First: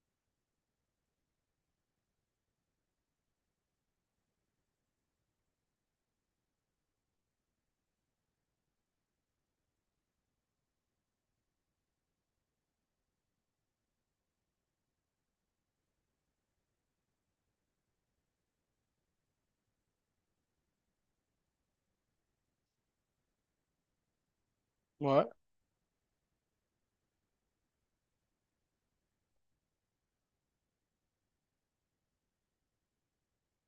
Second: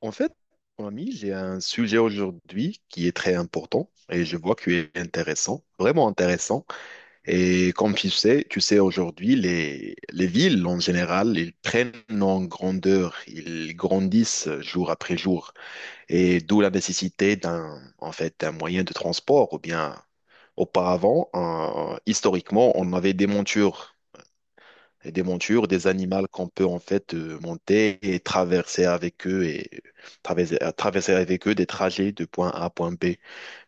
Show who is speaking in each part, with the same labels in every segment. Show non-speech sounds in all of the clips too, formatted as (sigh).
Speaker 1: En fait, mon ami, j'ai un sujet aujourd'hui qui est très important et je vois qu'il est intéressant, vraiment intéressant. Et comme tu sais aujourd'hui, les villes en général, ils prennent en grandeur, ils grandissent jour après jour. Et d'où la nécessité d'un, en fait, d'un moyen de transport ou bien auparavant, historiquement, on avait des montures et des
Speaker 2: Ouais,
Speaker 1: montures, des animaux qu'on peut en fait monter et traverser avec eux et traverser avec eux des trajets de point A à point B.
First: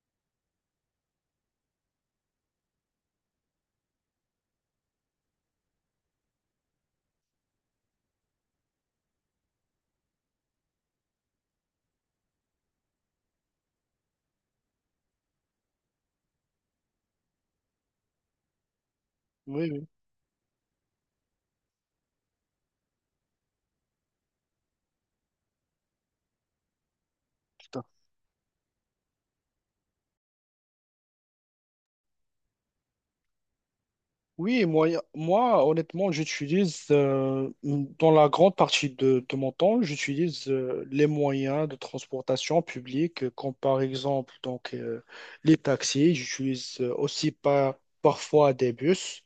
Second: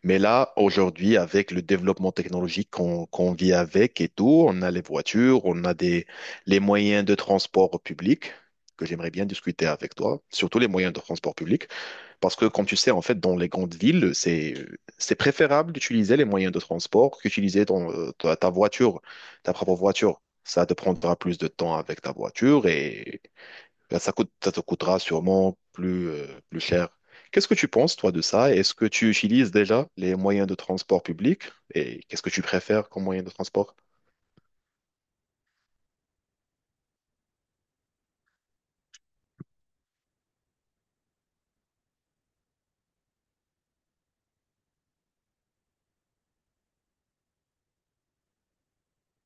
Speaker 1: Mais là, aujourd'hui, avec le développement technologique qu'on vit avec et tout, on a les voitures, on a des, les moyens de transport public, que j'aimerais bien discuter avec toi, surtout les moyens de transport public. Parce que, comme tu sais, en fait, dans les grandes villes, c'est préférable d'utiliser les moyens de transport qu'utiliser ton, ta voiture, ta
Speaker 2: oui,
Speaker 1: propre
Speaker 2: oui,
Speaker 1: voiture. Ça te prendra plus de temps avec ta voiture et ben, ça coûte, ça te coûtera sûrement plus, plus cher. Qu'est-ce que tu
Speaker 2: tout
Speaker 1: penses, toi, de ça? Est-ce que tu utilises déjà les moyens de transport public et qu'est-ce que tu préfères comme moyen de transport?
Speaker 2: Oui, moi honnêtement, j'utilise dans la grande partie de mon temps, j'utilise les moyens de transportation publique, comme par exemple donc, les taxis. J'utilise aussi parfois des bus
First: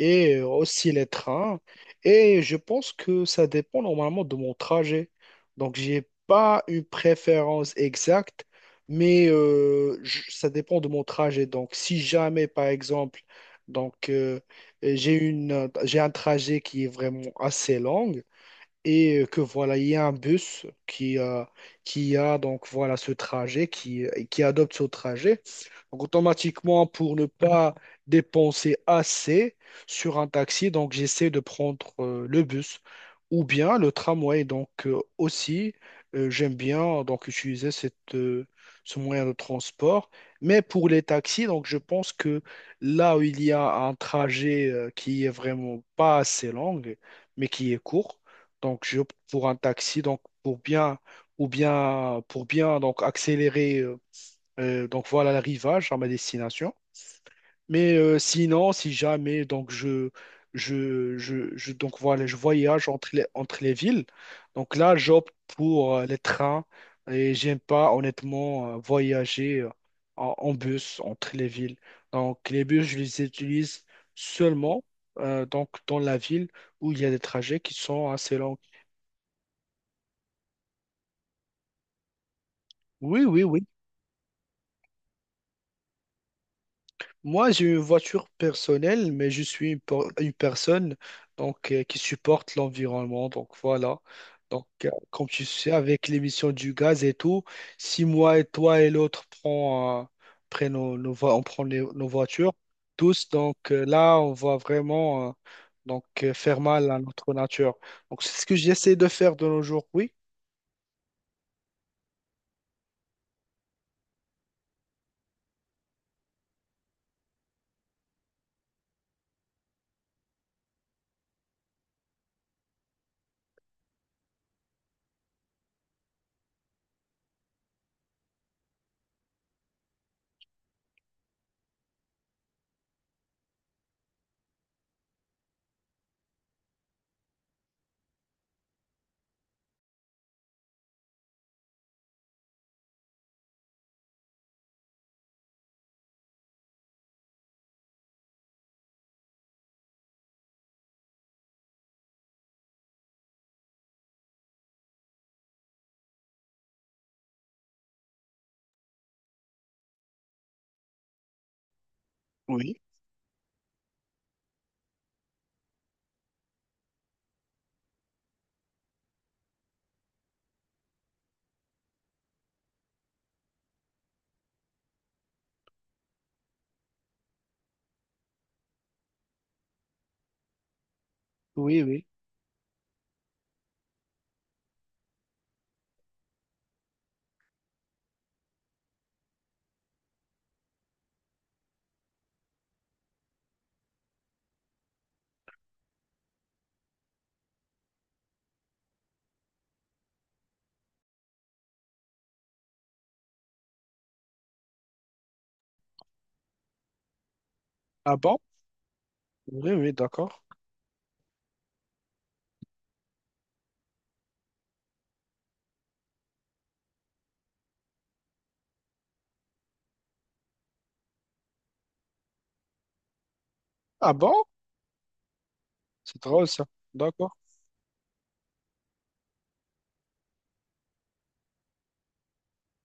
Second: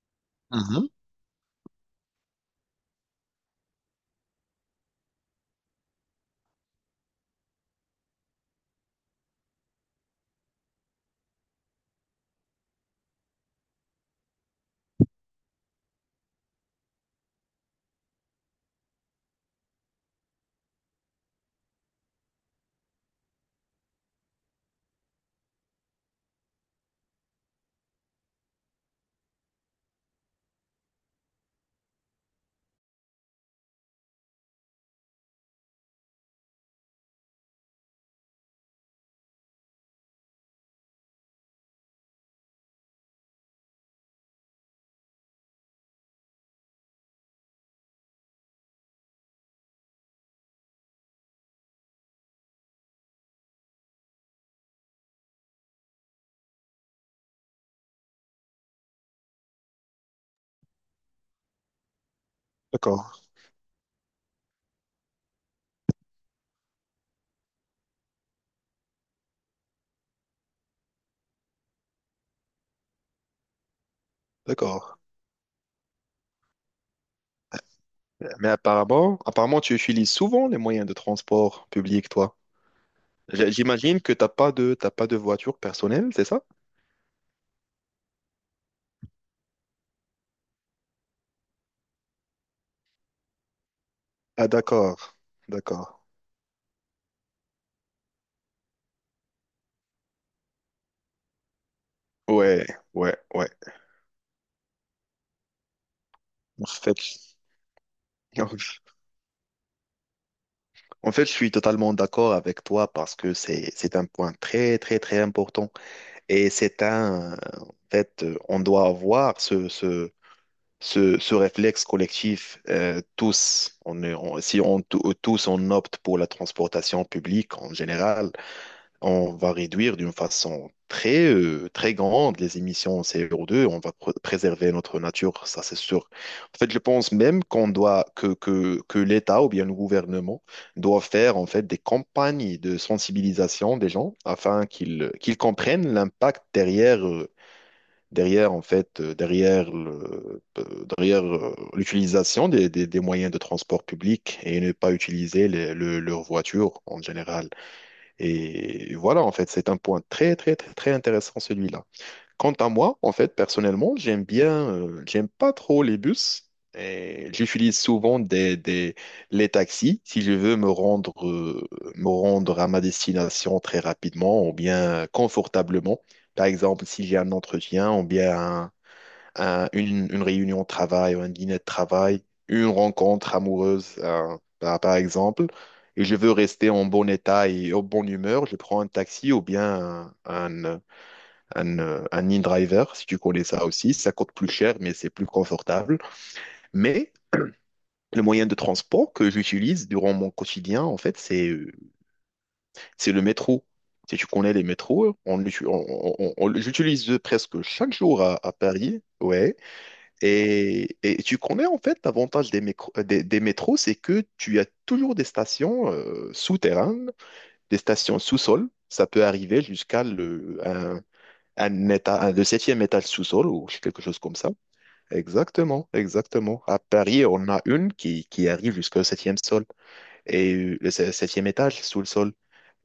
Speaker 2: et
Speaker 1: Mhm.
Speaker 2: aussi les trains. Et je pense que ça dépend normalement de mon trajet. Donc, j'ai pas une préférence exacte, mais ça dépend de mon trajet. Donc, si jamais, par exemple, donc, euh, j'ai j'ai un trajet qui est vraiment assez long et que voilà, il y a un bus qui, qui a donc voilà ce trajet, qui qui adopte ce trajet. Donc automatiquement, pour ne pas dépenser assez sur un taxi, donc j'essaie de prendre le bus ou bien le tramway. Donc aussi, j'aime bien donc utiliser ce moyen de transport. Mais pour les taxis, donc je pense que là où il y a un trajet qui est vraiment pas assez long, mais qui est court, donc j'opte pour un taxi, donc pour bien donc accélérer donc voilà l'arrivage à ma destination. Mais sinon, si jamais donc donc voilà, je voyage
Speaker 1: D'accord,
Speaker 2: entre entre les villes, donc là, j'opte pour les trains et j'aime pas honnêtement voyager en bus entre les villes. Donc, les bus, je les utilise seulement
Speaker 1: d'accord.
Speaker 2: donc dans la ville où il y a des trajets qui sont assez
Speaker 1: Mais
Speaker 2: longs.
Speaker 1: apparemment, apparemment, tu utilises souvent les moyens de transport public, toi.
Speaker 2: Oui, oui, oui.
Speaker 1: J'imagine que t'as pas de voiture personnelle, c'est ça?
Speaker 2: Moi, j'ai une voiture personnelle, mais je suis une personne donc, qui supporte l'environnement. Donc voilà.
Speaker 1: Ah
Speaker 2: Donc,
Speaker 1: d'accord,
Speaker 2: comme tu sais,
Speaker 1: d'accord.
Speaker 2: avec l'émission du gaz et tout, si moi et toi et l'autre prennent nos on prend nos voitures,
Speaker 1: Ouais, ouais,
Speaker 2: tous,
Speaker 1: ouais.
Speaker 2: donc là, on va vraiment faire
Speaker 1: En
Speaker 2: mal
Speaker 1: fait,
Speaker 2: à notre nature. Donc c'est ce que
Speaker 1: (laughs)
Speaker 2: j'essaie de faire de nos jours. Oui,
Speaker 1: en fait, je suis totalement d'accord avec toi parce que c'est un point très très très important et c'est un en fait on doit avoir ce ce réflexe collectif tous. On est si on tous on opte pour la transportation publique en général. On va réduire d'une façon très, très grande les émissions CO2, on va préserver notre nature, ça c'est sûr. En fait, je pense même qu'on doit, que l'État ou bien le gouvernement doit faire en fait des campagnes de sensibilisation des gens afin qu'ils comprennent l'impact derrière, derrière en fait, derrière le, derrière l'utilisation des moyens de transport public et ne pas utiliser leur voiture en général. Et voilà, en fait, c'est un point très, très, très, très intéressant, celui-là. Quant à
Speaker 2: oui,
Speaker 1: moi, en fait, personnellement, j'aime bien, j'aime pas trop les bus. Et j'utilise souvent les taxis si je veux me rendre à ma destination très rapidement ou bien confortablement. Par exemple, si j'ai un entretien ou bien une réunion de travail, un dîner de
Speaker 2: oui, oui.
Speaker 1: travail, une rencontre amoureuse, par, par exemple, et je veux rester en bon état et en bonne humeur, je prends un taxi ou bien un, un in-driver, si tu connais ça aussi. Ça coûte plus cher, mais c'est plus confortable. Mais le moyen de transport que j'utilise durant mon quotidien, en fait, c'est le métro. Si tu connais les métros, on, j'utilise presque chaque
Speaker 2: Ah
Speaker 1: jour
Speaker 2: bon?
Speaker 1: à Paris. Ouais.
Speaker 2: Oui, oui, d'accord.
Speaker 1: Et tu connais en fait l'avantage des, des métros, c'est que tu as toujours des stations souterraines, des stations sous-sol. Ça peut arriver jusqu'à le, un, le septième étage sous-sol ou quelque
Speaker 2: Ah
Speaker 1: chose comme
Speaker 2: bon?
Speaker 1: ça. Exactement,
Speaker 2: C'est drôle
Speaker 1: exactement.
Speaker 2: ça.
Speaker 1: À Paris,
Speaker 2: D'accord.
Speaker 1: on a une qui arrive jusqu'au septième sol et le septième étage sous le sol.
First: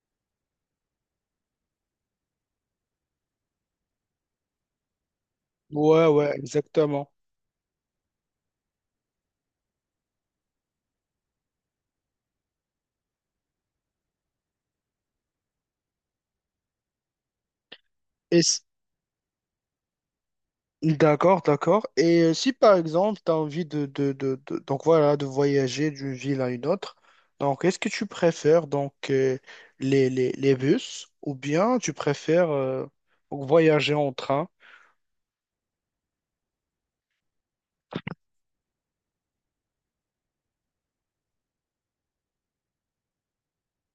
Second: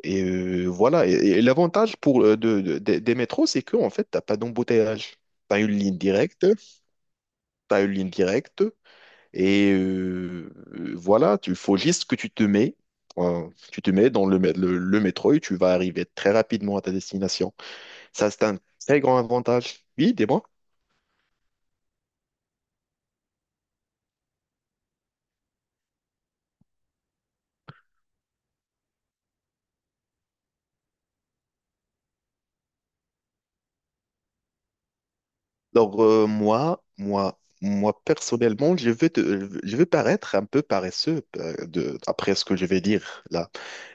Speaker 1: Et voilà. Et l'avantage pour des métros, c'est que en fait, t'as pas d'embouteillage. T'as une ligne
Speaker 2: Ouais, ouais,
Speaker 1: directe.
Speaker 2: exactement.
Speaker 1: T'as une ligne directe. Et voilà, il faut juste que tu te mets dans le, le métro et tu vas arriver très rapidement à ta destination. Ça,
Speaker 2: Et
Speaker 1: c'est un
Speaker 2: s-
Speaker 1: très grand avantage. Oui, dis-moi.
Speaker 2: d'accord, d'accord. Et si par exemple, tu as envie donc voilà, de voyager d'une ville à une autre, donc est-ce que tu préfères donc les bus ou bien tu préfères voyager en train?
Speaker 1: Alors, moi, moi, moi, personnellement, je veux, je veux paraître un peu paresseux de, après ce que je vais dire.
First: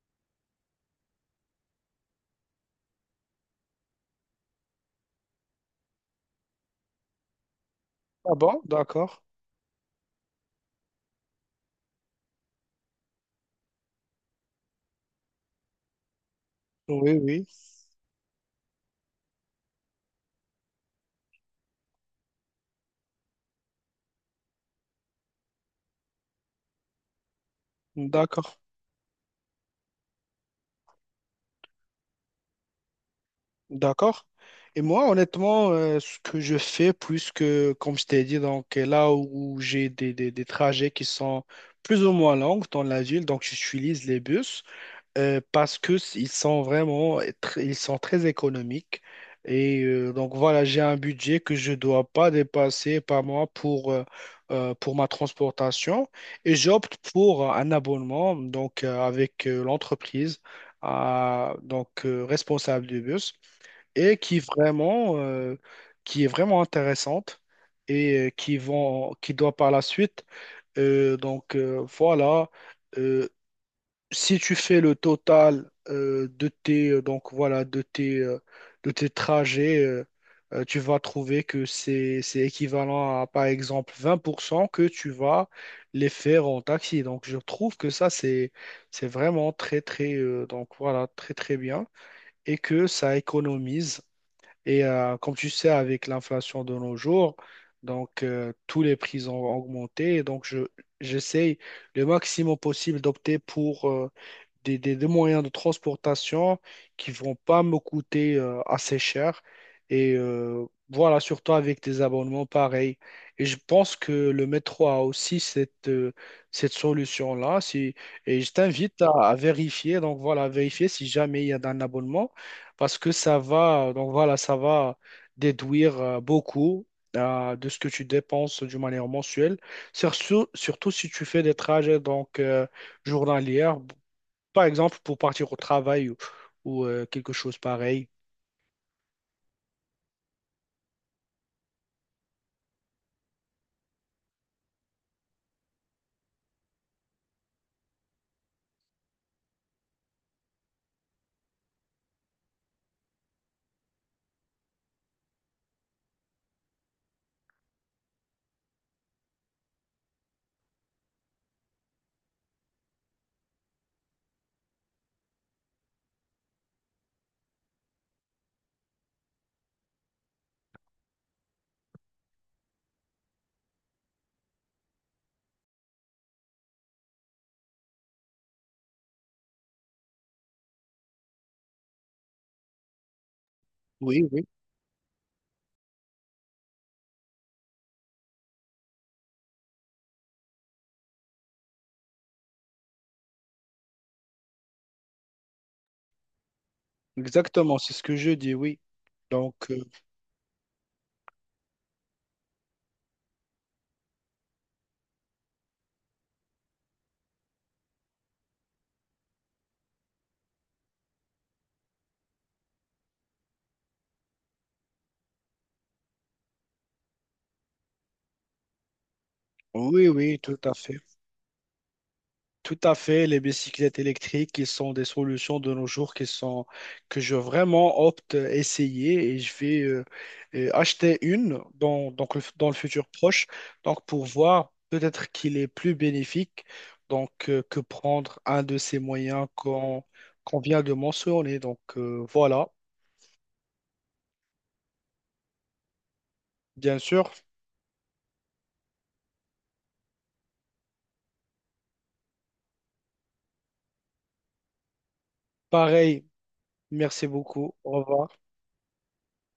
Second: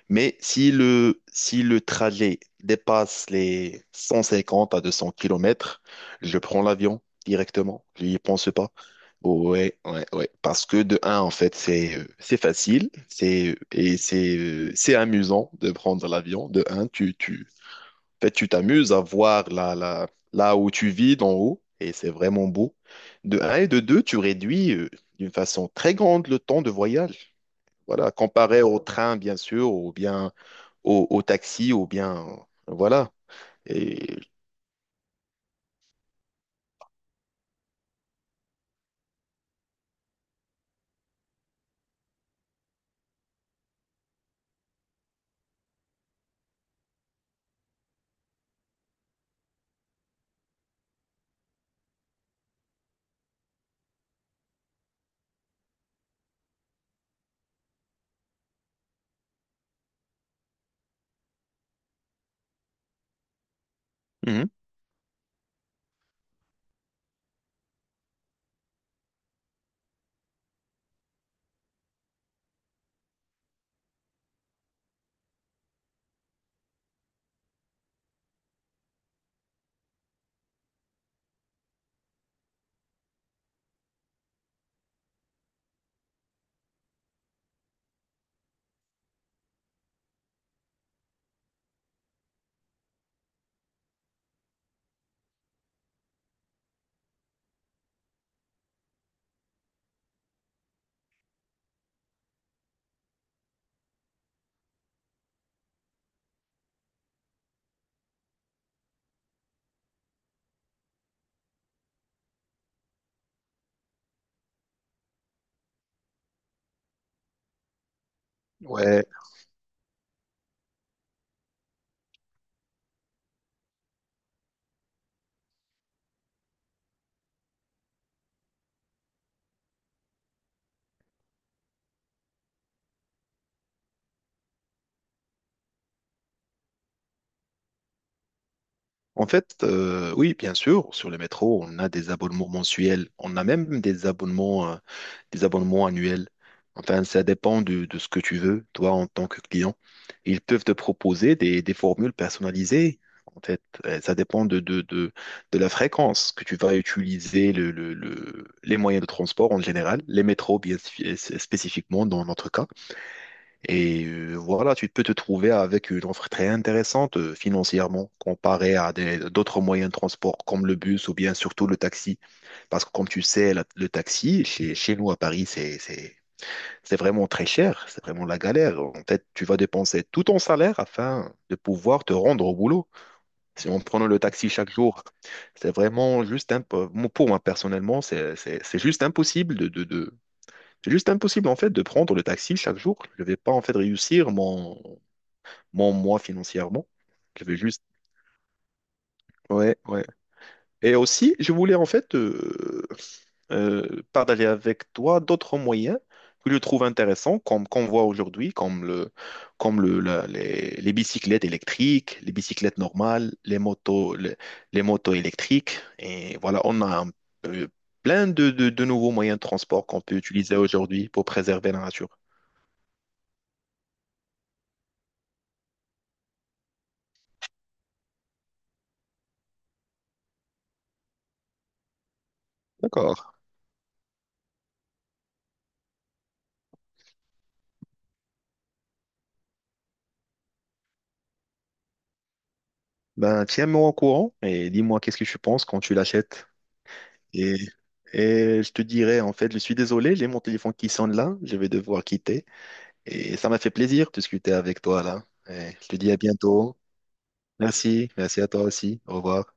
Speaker 1: Mais si le, si le trajet dépasse les 150 à 200 kilomètres, je prends l'avion directement. Je n'y
Speaker 2: Ah
Speaker 1: pense
Speaker 2: bon,
Speaker 1: pas.
Speaker 2: d'accord.
Speaker 1: Ouais, ouais, ouais. Parce que de un, en fait, c'est facile, c'est et c'est c'est amusant de prendre l'avion. De un, tu
Speaker 2: Oui, oui,
Speaker 1: tu en fait, tu t'amuses à voir là là où tu vis d'en haut et c'est vraiment beau. De un et de deux, tu réduis d'une façon très grande le temps de voyage. Voilà,
Speaker 2: d'accord,
Speaker 1: comparé au train bien sûr ou bien au, au taxi ou bien voilà. Et
Speaker 2: d'accord. Et moi, honnêtement, ce que je fais, puisque, comme je t'ai dit, donc là où j'ai des trajets qui sont plus ou moins longs dans la ville, donc j'utilise les bus. Parce que s- ils sont ils sont très économiques et donc voilà j'ai un budget que je dois pas dépasser par mois pour ma transportation et j'opte pour un abonnement donc avec l'entreprise responsable du bus et
Speaker 1: mhm.
Speaker 2: qui est vraiment intéressante et qui vont qui doit par la suite voilà euh, si tu fais le total de tes donc voilà de tes trajets tu vas trouver que c'est équivalent à par exemple 20% que tu vas les faire en taxi. Donc je trouve que ça c'est vraiment très très donc voilà très très bien et que ça économise. Et comme tu sais, avec l'inflation de nos jours, donc tous les prix ont augmenté. Et donc je j'essaye le maximum possible d'opter pour des moyens de transportation qui vont pas me coûter assez cher. Et voilà, surtout avec des abonnements pareils. Et je pense que le métro a aussi cette solution-là. Si, et je t'invite
Speaker 1: Ouais,
Speaker 2: à vérifier, donc voilà, à vérifier si jamais il y a un abonnement, parce que ça va, donc voilà, ça va déduire beaucoup de ce que tu dépenses d'une manière mensuelle, surtout, surtout si tu fais des trajets donc journalières par exemple, pour partir au travail ou quelque chose pareil.
Speaker 1: en fait, oui, bien sûr, sur le métro, on a des abonnements mensuels, on a même des abonnements annuels. Enfin, ça dépend de ce que tu veux, toi, en tant que client. Ils peuvent te proposer des formules personnalisées. En fait, ça dépend de la fréquence que tu vas utiliser les moyens de transport en général, les métros bien spécifiquement dans notre cas. Et voilà, tu peux te trouver avec une offre très intéressante financièrement comparée à d'autres moyens de transport comme le bus ou bien surtout le taxi. Parce que comme tu sais, le taxi chez, chez nous à Paris, c'est vraiment très cher, c'est vraiment la galère. En fait, tu vas dépenser tout ton salaire afin de pouvoir te rendre au boulot. Si on prenait le
Speaker 2: Oui, oui,
Speaker 1: taxi chaque jour, c'est vraiment pour moi personnellement, c'est juste impossible c'est juste impossible en fait de prendre le taxi chaque jour. Je vais pas en fait réussir mon moi financièrement. Je vais
Speaker 2: exactement,
Speaker 1: juste.
Speaker 2: c'est ce que je dis, oui. Donc,
Speaker 1: Ouais, ouais. Et aussi, je voulais en fait partager avec toi d'autres moyens que je trouve intéressants, comme qu'on voit aujourd'hui, comme le, comme les bicyclettes électriques, les bicyclettes normales, les motos électriques. Et voilà, on a un peu- plein de nouveaux moyens de transport qu'on
Speaker 2: oui,
Speaker 1: peut
Speaker 2: oui,
Speaker 1: utiliser
Speaker 2: tout à fait.
Speaker 1: aujourd'hui pour préserver la nature.
Speaker 2: Tout à fait, les bicyclettes électriques, qui sont des solutions de nos jours qui sont, que je vraiment opte à essayer, et je vais acheter une donc dans le futur
Speaker 1: D'accord.
Speaker 2: proche, donc pour voir peut-être qu'il est plus bénéfique donc, que prendre un de ces moyens qu'on vient de mentionner. Donc, voilà,
Speaker 1: Ben, tiens-moi au courant et dis-moi qu'est-ce que tu penses quand tu l'achètes.
Speaker 2: bien sûr.
Speaker 1: Et, et je te dirais, en fait, je suis désolé, j'ai mon téléphone qui sonne là, je vais devoir quitter. Et ça m'a fait plaisir de discuter avec toi là. Et je te dis à
Speaker 2: Pareil,
Speaker 1: bientôt.
Speaker 2: merci beaucoup. Au
Speaker 1: Merci,
Speaker 2: revoir.
Speaker 1: merci à toi aussi. Au revoir.